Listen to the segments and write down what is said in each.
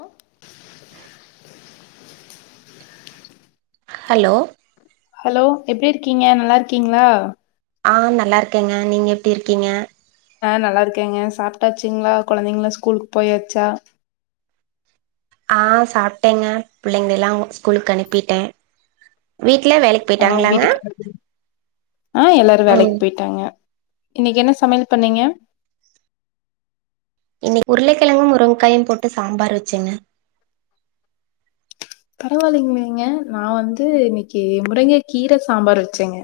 ஓ hello hello எப்டி இருக்கீங்க நல்லா இருக்கீங்களா ஆ நல்லா இருக்கேங்க நீங்க எப்டி இருக்கீங்க ஆ நல்லா இருக்கேங்க சாப்பிட்டாச்சுங்களா கொழந்தைங்களா ஸ்கூலுக்கு போயாச்சா ஆ சாப்டேங்க புள்ளைங்ளெள்ளா ஸ்கூலுக்கு அனுப்பிட்டே வீட்ல வேலைக்கு அ போயிட்டாங்களாங்க வீட்டுகாரரு ஆ எல்லாரு ம் வேலைக்கு போயிட்டாங்க இன்னிக்கு என்ன சமையல் பண்ணிங்க இன்னிக்கு உருளைக்கிழங்கு முருங்காயு போட்டு சாம்பார் வெச்சங்க பரவாயில்லைங்களேங்க நா வந்து இன்னைக்கு முருங்க கீர சாம்பார் வெச்சேங்க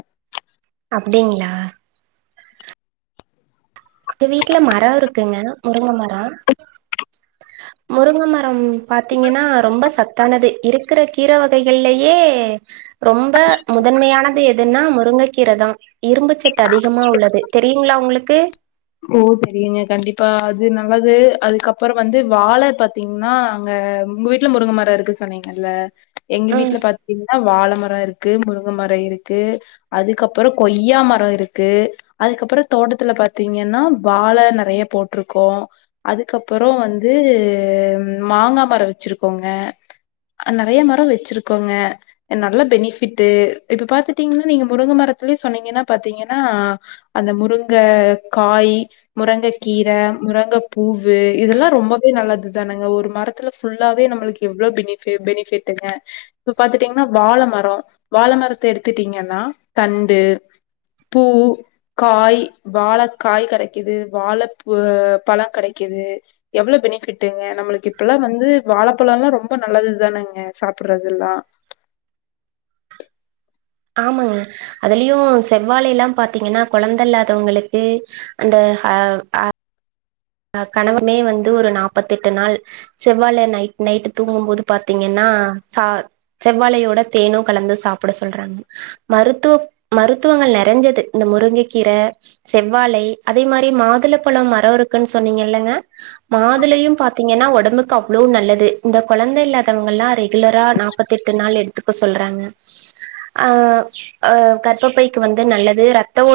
அப்படிங்களா இந்த வீட்டுல மரோ இருக்குங்க முருங்க மரோ ஆஹ முருங்க மரம் பாத்தீங்கன்னா ரொம்ப சத்தானது இருக்குற கீர வகைகள்லேயே ரொம்ப முதன்மையானது எதுன்னா முருங்கைக்கீரதா இரும்புச்சத்து அதிகமா உள்ளது தெரியுங்களா உங்களுக்கு ஓ தெரியுங்க கண்டிப்பா அது நல்லது அதுகப்றோ வந்து வாழை பத் பாதீங்கன்னா அங்க உங்க வீட்டுல முருங்கமரோ இருக்கு சொன்னீங்கல எங்க ம் வீட்டுல பாத் ன்னா வாழ மர இருக்கு முருங்க மர இருக்கு அதுக்கப்றோ கொய்யா மரோ இருக்கு அதுக்கப்றோ தோட்டத்துல பாத்தீ ங்கனா வாழ நெறயா போட்ருக்கோ அதுக்கப்றோ வந்து மாங்கா மரோ வேச்சிருக்கோங்க நெறையா மரோ வெச்சிருக்கோங்க நல்லா பெனிஃபிட்டு இப்ப பாத்துடீங்கனா நீங்க முருங்க மரத்துலயே சொன்னீங்கனா பாத்தீங்கனா அந்த முருங்க காய் முருங்ககீர முருங்கபூவு இதெல்லா ரொம்பவே நல்லதுதானங்க ஒரு மரத்துல ஃபுல்லாவே நம்ளுக்கு எவ்ளோ பெனிஃபி பெனிஃபிட்டுங்க இப்போ பாத்துட்டீங்னா வாழ மரோ வாழ மரத்த எடுத்துட்டீங்கனா தண்டு பூ, காய் வாழக் காய் கெடைக்குது வாழைப்பு பழங் கெடைக்குது எவ்ளோ பெனிஃபிட்டுங்க நம்மளுக்கு இப்பல்லா வந்து வாழப்பழொல்லா ரொம்ப நல்லதுதானங்க சாப்பறதெல்லா ஆமாங்க அதுலயு செவ்வாழையெல்லா பாத்தீங்கனா கொழந்த இல்லாதவங்களுக்கு அந்த ஹ அ அ கணவருமே வந்து ஒரு நாப்பத்தெட்டு நாள் செவ்வாழை நைட் நைட்டு் தூங்கும்போது பாத்தீங்கன்னா ச செவ்வாழையோட தேனு கலந்து சாப்ட சொல்றாங்க மருத்துவ மருத்துவங்கள் நெறஞ்சது இந்த முருங்க கீர செவ்வாழை அதே மாரி மாதுளப்பழம் மரோ இருக்குன்னு சொன்னீங்க இல்லங்க மாதுளயும் பாத்தீங்கன்னா ஒடம்புக்கு அவ்ளோ நல்லது இந்த கொழந்த இல்லாதவங்கல்லா ரெகுலரா நா முப்பத்தெட்டு நாள் எடுத்துக்க சொல்றாங்க அ அ கர்பப்பைக்கு வந்து நல்லது ரத்த ஓ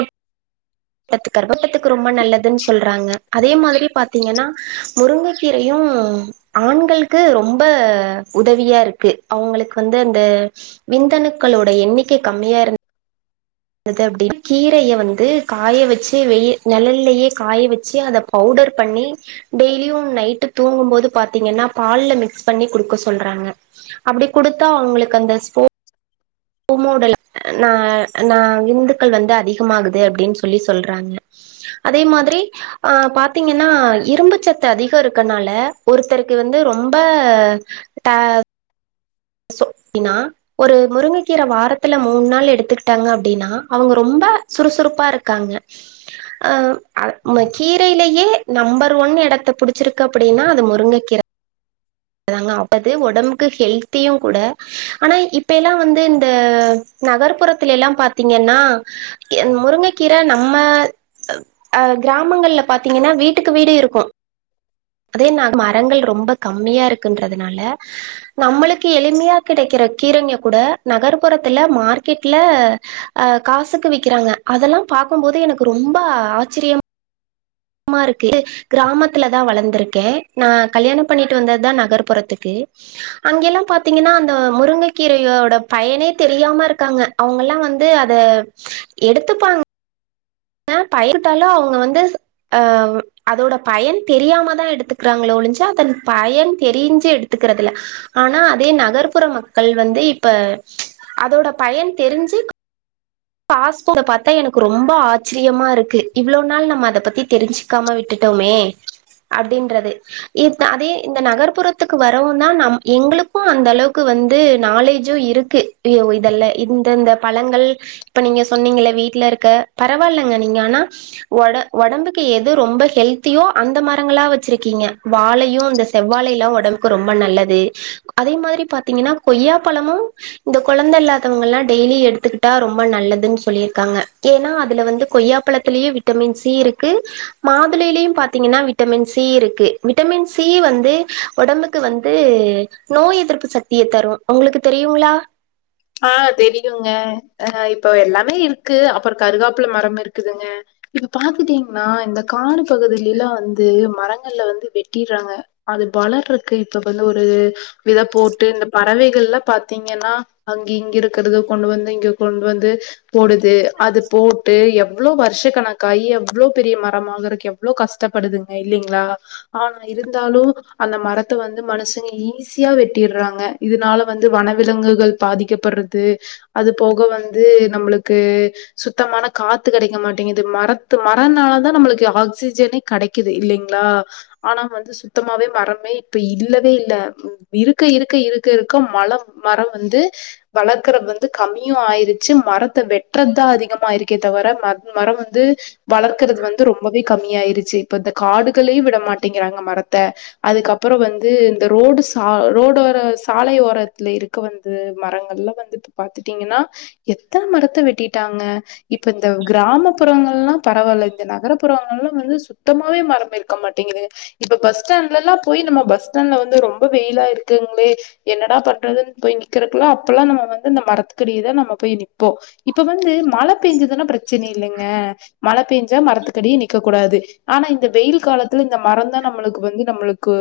ட்டத்து கருபபத்துக்கு ரொம்ப நல்லதுன்னு சொல்றாங்க அதே மாரி பாத்தீங்கன்னா முருங்கக்கீரையு ஆண்களுக்கு ரொம்ப உதவியா இருக்கு அவுங்களுக்கு வந்து அந்த ம்ச் விந்தனுக்களுடோ எண்ணிக்கை கம்மியாரு ந்தது அப்டி கீரய வந்து காய வெச்சு வெய் நெழல்லயே காய வெச்சு அத பவுடர் பண்ணி டெய்லியும் நைட்டு தூங்கும்போது பாத்தீங்கன்னா பால்ல மிக்ஸ் பண்ணி குடுக்க சொல்றாங்க அப்டி குடுத்தா அவங்களுக்கு அந்த ஸ்போ மோடல் ந நா விந்துக்கள் வந்து அதிகமாகுது அப்டின்னு சொல்லி சொல்றாங்க அதே மாரி ஆ பாத்தீங்கன்னா இரும்பு சத்து அதிகோ இருக்கனால ஒருத்தருக்கு வந்து ரொம்ப ட சொப் பினா ஒரு முருங்கக்கீர வாரத்துல மூண் நாள் எடுத்துக்கிட்டாங்க அப்டினா அவுங்க ரொம்ப சுறுசுறுப்பா இருக்காங்க அ கீரைலயே நம்பர் ஒன் எடத்த புடிச்சிருக்கு அப்டினா அது முருங்ககீர அதாங்க ஆவது ஒடம்புக்கு ஹெல்த்தியுங் கூட ஆனா இப்பயல்லா வந்து இந்த நகர்ப்புறத்துல எல்லா பாத்தீங்கன்னா முருங்கக்கீர நம்ம அ கிராமங்கள்ல பாத்தீங்கன்னா வீட்டுக்கு வீடு இருக்கு அதே நா மரங்கள் ரொம்ப கம்மியா இருக்குன்றதுனால நம்மளுக்கு எளிமையா கெடைக்கற கீரைங்க கூட நகர்ப்புறத்துல மார்க்கெட்ல அ காசுக்கு விக்கிறாங்க அதெல்லா பாக்கும்போது எனக்கு ரொம்ப ஆச்சரிய மா இருக்கு கிராமத்துலதா வளந்திருக்கேன் நா கல்யாணம் பண்ணிட்டு வந்ததுதான் நா கர்ப்புறத்துக்கு அங்க எல்லாம் பாத்தீங்கன்னா அந்த முருங்கைக்கீரையோட பயனே தெரியாம இருக்காங்க அவுங்கல்லா வந்து அத எடுத்துப்பாங் ஆ பயித்தால அவுங்க வந்து ஆ அதோட பயன் தெரியாம தா எடுத்துக்றாங்களோ ஒழிஞ்சி அதன் பயன் தெரிஞ்சு எடு எடுத்துக்கறது இல்ல ஆனா அதே நகர்ப்புற மக்கள் வந்து இப்ப அதோட பயன் தெரிஞ்சு பாஸ்போக பாத்தா எனக்கு ரொம்ப ஆச்ரியமா இருக்கு இவ்ளோ நாள் நம்ம அத பத்தி தெரிஞ்சு காம விட்டுட்டோமே அப்டின்றது இந் அதே இந்த நகர்புறத்துக்கு வரவு தான் நம் எங்களுக்கு அந்த அளவுக்கு வந்து நாலேஜும் இருக் இக் அயோ இதல்ல இந்த இந்த பழங்கள் இப்ப நீங்க சொன்னீங்கல வீட்ல இருக்க பரவால்லங்க நீங்க ஆனா ஒட ஒடம்புக்கு எது ரொம்ப ஹெல்த்தியோ அந்த மரங்களா வச்சிருக்கீங்க வாழையு அந்த செவ்வாழை எல்லாம் உடம்புக்கு ரொம்ப நல்லது அதே மாறி பாத்தீங்கன்னா கொய்யா பழமும் இந்த கொழந்த இல்லாதவங்கல்லா டெய்லி எடுத்துக்கிட்டா ரொம்ப ம்பா நல்லதுன்னு சொல்லியிருக்காங்க ஏன்னா அதுல வந்து கொய்யாபழதுலயே விட்டமின் சி இருக்கு மாதுளையிலும் பாத்தீங்கன்னா விட்டமின் சி இருக்கு விட்டமின் சி வந்து உடம்புக்கு வந்து நோய் எதிர்ப்பு சக்தியை தரும் உங்களுக்கு தெரியுங்களா ஆ தெரியுங்க அ இப்போ எல்லாமே இருக்கு அப்றோ கருகாப்புல மரம் இருக்குதுங்க இப்ப பாத்துட்டீங்கன்னா இந்த காடு பகுதியில லா வந்து மரங்கள்ல வந்து வெட்டிறாங்க அது வளர்ருக்கு இப்ப வந்து ஒரு வித போட்டு இந்த பறவைகள்ளா பாத்தீங்கன்னா அங்க இங்க இருக்குறது கொண்டு வந்து இங்க கொண்டு வந்து போடுது அது போட்டு எவ்ளோ வர்ஷக்கணக்காயி எவ்ளோ பெரிய மரமாகருக்கு எவ் அவ்ளோ கஷ்டப்படுது இல்லலைங்களா ஆனா இருந்தாலும் அந்த மரத்த வந்து மனுஷங்க ஈஸியா வெட்டிறாங்க இதனால வந்து வனவிலங்குகள் பாதிக்கபட்றது அது போக வந்து நம்பளுக்கு சுத்தமான காத்து கெடைக்க மாட்டேங்குது மரத்து மரனால தா நம்பளுக்கு ஆக்சிஜனே கெடைக் க்குது இல்லைங்களா ஆனா வந்து சுத்தமாவே மரமே இப்ப இல்லவே இல்ல இருக்க இருக்க இருக்க இருக்க மழம் மரம் வந்து வளக்கறது வந்து கம்மியு ஆயிருச்சு மரத்த வெட்டுறது தா அதிகமாயிருக்கே தவிர ம மரம் வந்து வளர்க்கறது வந்து ரொம்பவே கம்மியாயிருச்சு இப்ப இந்த காடுகளையும் விட மாட்டேங்கிறாங்க மரத்த அதுக்கப்புற வந்து இந்த ரோடு சா ரோடோர சாலை ஓரத்துல இருக்க வந்து மரங்கள்ல வந்துட்ட பாத்துட்டீங்கன்னா எத்தன மரத்த வெட்டிட்டாங்க இப்ப இந்த கிராமப்புறங்கள் யெல்லா பரவாயில்ல இந்த நகர்புறங்களெல்லா வந்து சுத் த்தமாவே மரம் இருக்க மாட்டிங்குதுங்க இப்ப பஸ் ஸ்டாண்ட்லல்லா போய் நம்ம பஸ் ஸ்டாண்ட்ல வந்து ரொம்ப வெயிலா இருக்குங்ளே என்னடா பண்றதுன் போய் நி குல்லா அப்பல்லா நம்ம வந்து இந்த மரத்துக்கடியேதா நம்ம போய் நிப்போ இப்ப வந்து மழ பெஞ்சதுன்னா ப்ரச் நில்லுங்க மழ பெயஞ்சா மரத்துக்கடியே நிக்க கூடாது ஆனா இந்த வெயில் காலத்துல இந்த மரம்தா நம்மளுக்கு வந்து நம்மளுக்கு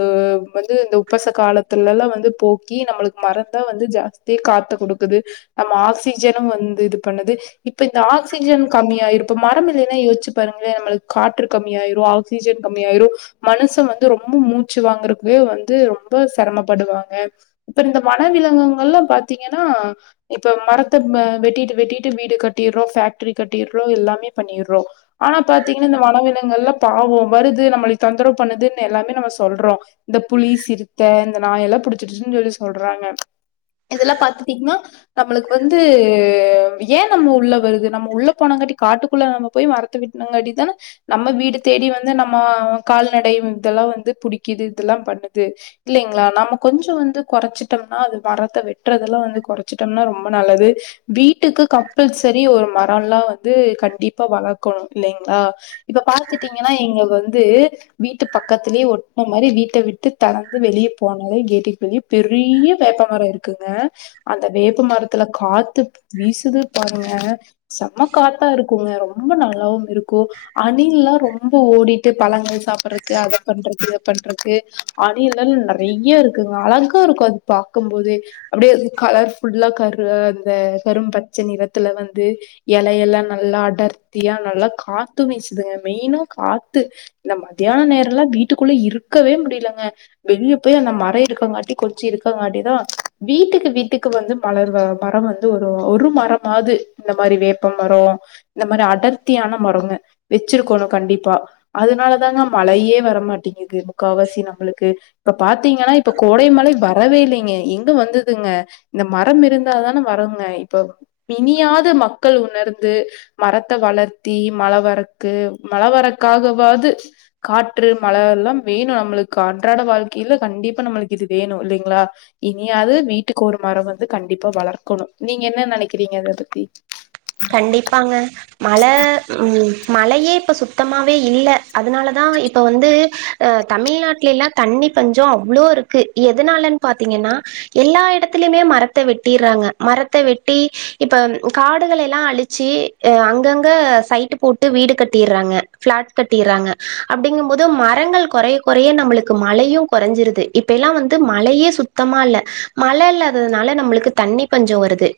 வந்து இந்த உப்பச கால ல்லாம் வந்து போக்கி நம்மளுக்கு மரம்தான் வந்து ஜாஸ்தி காத்த கொடுக்குது நம்ம ஆக்சிஜனு வந்து இது பண்ணுது இப்ப இந்த ஆக்சிஜன் கம்மி ஆயிருப்பு மர இல்லைன்னா யோசிச்சு பாருங்களே நம்மளுக்கு காற்று கம்மியயிரு ஆக் சீஜென் கம்மியாயிரும் மனுச வந்து ரொம்ப மூச்சுவாங்கறதுக்கு வந்து ரொம்ப செரமப்படுவாங்க இப்ப இந்த வன விலங்குங்கல்லா பாத்தீங்கெனா இப்ப மரத்த வ வெட்டிட்டு வெட்டிட்டு வீடு கட்டிர்றோ ஃபேக்ட்ரி கட்டிர்றோ எல்லாமே பண்ணிர்றோ ஆனா பாத்தீங்கென்னா இந்த வனவிலங்கு எல்லா பாவோ வருது நம்மளை தொந்தரவு பண்ணுதுன்னு எல்லாமே நம்ம சொல்றோ இந்த புளி சிறுத்த இந்த நாய் எல்லா புடிச்சிருச்சுன் சொல்லி சொல்றாங்க இதுல்லா பாத்துடிங்கனா நம்மளுக்கு வந்து ஏ நம்ம உள்ள வருது நம்ம உள்ள போனாங்காட்டி காட்டுக்குள்ள நம்ம போய் மறத்த வெட் டுன காட்டி தான நம்ம வீடு தேடி வந்து நம்ம கால்நடை இதெல்லா வந்து புடிக்கிது இதெல்லா பண்ணுது இல்லேங்ளா நம்ம கொஞ்ச வந்து கொறச்சுட்டம்னா அது மரத்த வெட் ட்றதெல்லா வந்து கொறச்சுட்டம்னா ரொம்ப நல்லது வீட்டுக்கு கம்பல்சரி ஒரு மரலோல்லா வந்து கண்டிப்பா வளர்க்கணு இல்லைங்ளா இப்ப பாத்துட்டீங்கன்னா இங்க வந்து வீட்டு பக்கத்துலயே ஒட்டுன மாரி வீட்ட விட்டு தெறந்து வெளிய போனலே கேட்டுக்கு வெளியப் பெரிய வேப்பமரோ இருக் குங்க அந்த வேப்ப மரத்துல காத்து வீசுது பாருங்க செம்ம காத்தா இருக்குங்க ரொம்ப நல்லாவும் இருக்கு அணில்லா ரொம்ப ஓடிட்டு பழங்கள் சாப்புறக்கு அத பண்றது இத பண்றதுக்கு ஆணில்லெல்லா நெறையா இருக்குங்க அழகா இருக்கு அத பாக்கும்போது அப்டியே கலர் ஃபுல்லா கரு அந்த கரும் பச்ச நிறத்துல வந்து இலையெல்லா நல்லா அடர்த்தியா நல்லா காத்து விசுதுங்க மெயினா காத்து இந்த மத்தியான நேரல்லா வீட்டுக்குள்ள இருக்கவே முடியலங்க வெளியே போய் அந்த மரோ இருக்கங்காட்டி கொச்சி இருக்கங்காட்டிதா வீட்டுக்கு வீட்டுக்கு வந்து மலர் வ மரம் வந்து ஒரு ஒரு மரம் மாது இந்த மாரி வேப்ப மரோ இந்த மாரி அடர்த்தியான மரோங்க வச்சிருக்கணு கண்டிப்பா அதுனால தாங்க மழையே வரமாட்டேங்கிது முக்காவாசி நம்மளுக்கு இப்ப பாத்தீங்கன்னா இப்ப கோடைமலை வரவே இல்லேங்க எங் ந்து வந்ததுங்க இந்த மரம் இருந்தா தான வருங்க இப்பப் இனியாது மக்கள் உணர்ந்து மரத்த வளர்த்தி மழ வரக்கு மழவரக்காகவாது காற்று மழ எல்லாம் வேணு நம்மளுக்கு அன்றாட வாழ்கையில கண்டிப்பா நம்மளுக்கு இது வேணு இல்லைங்களா இனியாது வீட்டுக்கு ஒரு மரோ வந்து கண்டிப்பா வளர்க்கணு நீங்க என்ன நெனைக்கிறீங்க அத பத்தி கண்டிப்பாங்க மழ ம் மழையே இப்ப சுத்தமாவே இல்ல அதுனாலதா இப்ப வந்து தமிழ்நாட்லே எல்லா தண்ணி பஞ்சோ அவ்ளோ இருக்கு எதுனாலன் பாத்தீங்கென்னா எல்லா இடத்திலயுமே மரத்த வெட்டிர்றாங்க மரத்த வெட்டி இப்ப காட் டுகலெல்லா அழிச்சி எ அங்கங்க சைட்டு போட்டு வீடு கட்டிர்றாங்க ஃப்ளாட் கட்டீர்றாங்க அப்டிங்கும்போது மரங்கள் கொறைய கொறைய நம்மளுக்கு மலையு கொறஞ்சிருது இப் இப்பெல்லா வந்து மழையே சுத்தமா இல்ல மழ இல்லாததுனால நம்மளுக்கு தண்ணி பஞ்சோ வருது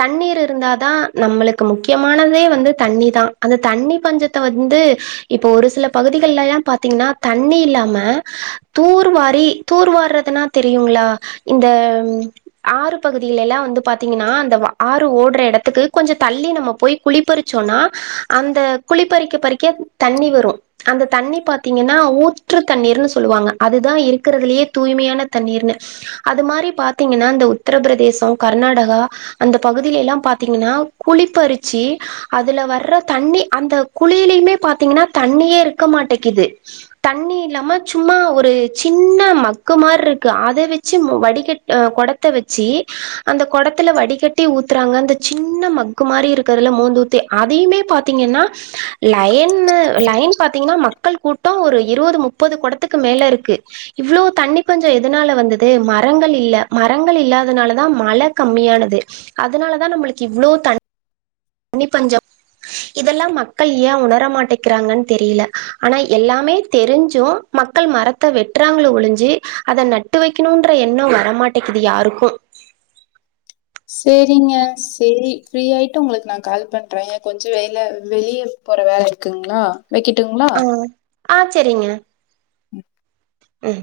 தண்ணீர் இருந்தாதா நம்மளுக்கு முக்கியமானதே வந்து தண்ணி தா அந்த தண்ணி பஞ்சத்த வந்து இப்போ ஒரு சில பகுதிகளெல்லா பாத்தீங்கன்னா தண்ணி இல்லாம தூர்வாரி தூர் வார்றதுன்னா தெரியுங்ளா இந்த ஆறு பகுதிலெல்லா வந்து பாத்தீங்கன்னா அந்த வா ஆறு ஓட்ற எடத்துக்கு கொஞ்சோ தள்ளி நம்ம போய் குழிப்பறுச்சோன்னா அந்த குழிப் பறிக்க பறிக்க தண்ணி வரு அந்த தண்ணி பாத்தீங்கன்னா ஊற்று தண்ணீர்னு சொல்லுவாங்க அதுதா இருக்குறதுலயே தூய்மையான தண்ணீர்னு அது மாரி பாத்தீங்கனா இந்த உத்திரபிரதேச கர்நாடகா அந்த பகுதில எல்லா பாத்தீங்கனா குழிப்பறிச்சி அதுல வர்ற தண்ணி அந்த குழிலயுமே பாத்தீங்கனா தண்ணியே இருக்க மாட்டேக்குது தண்ணியில்லாம சும்மா ஒரு சின்ன மக்கு மாரி இருக்கு அத வெச்சு வடிகட் அ கொடத்த வச்சி அந்த கொடத்துல வடிகட்டி ஊத்துறாங்க அந்த சின்ன மக் க்கு மாரி இருக்கறல்ல மோந்தூத்தி அதையுமே பாத்தீங்கன்னா லயன்னு லயன் பாத்தீங்கன்னா மக்கள் கூட்ட ஒரு இருபது முப்பது குடத்துக்கு மேல இருக்கு இவ்ளோ தண்ணி பஞ்ச எதுனால வந்தது மரங்கள் இல்ல மரங்கள் இல்லாதனாலதா மழ கம்மியானது அதனால தா நம்மளுக்கு இவ்ளோ தண் னிப்பஞ்சம் இதெல்லா மக்கள் ஏ உணர மாட்டேக்குறாங்கன் தெரில ஆனா எல்லாமே தெரிஞ்சு மக்கள் மரத்த வெட்டுறாங்களோ ஒளிஞ்சு அத நட்டு வக்கணுன்ற எண்ணோ வரமாட்டேக்கிது யாருக்கு செரிங்க செரி ஃப்ரீயாய்ட்டு உங்களுக்கு நான் கால் பண்றே கொஞ்சோ வேல வெளிய போற வேல இருக்குங்ளா வெக்கட்டுங்ளா ஆ ஆ சரிங்க ம் ம்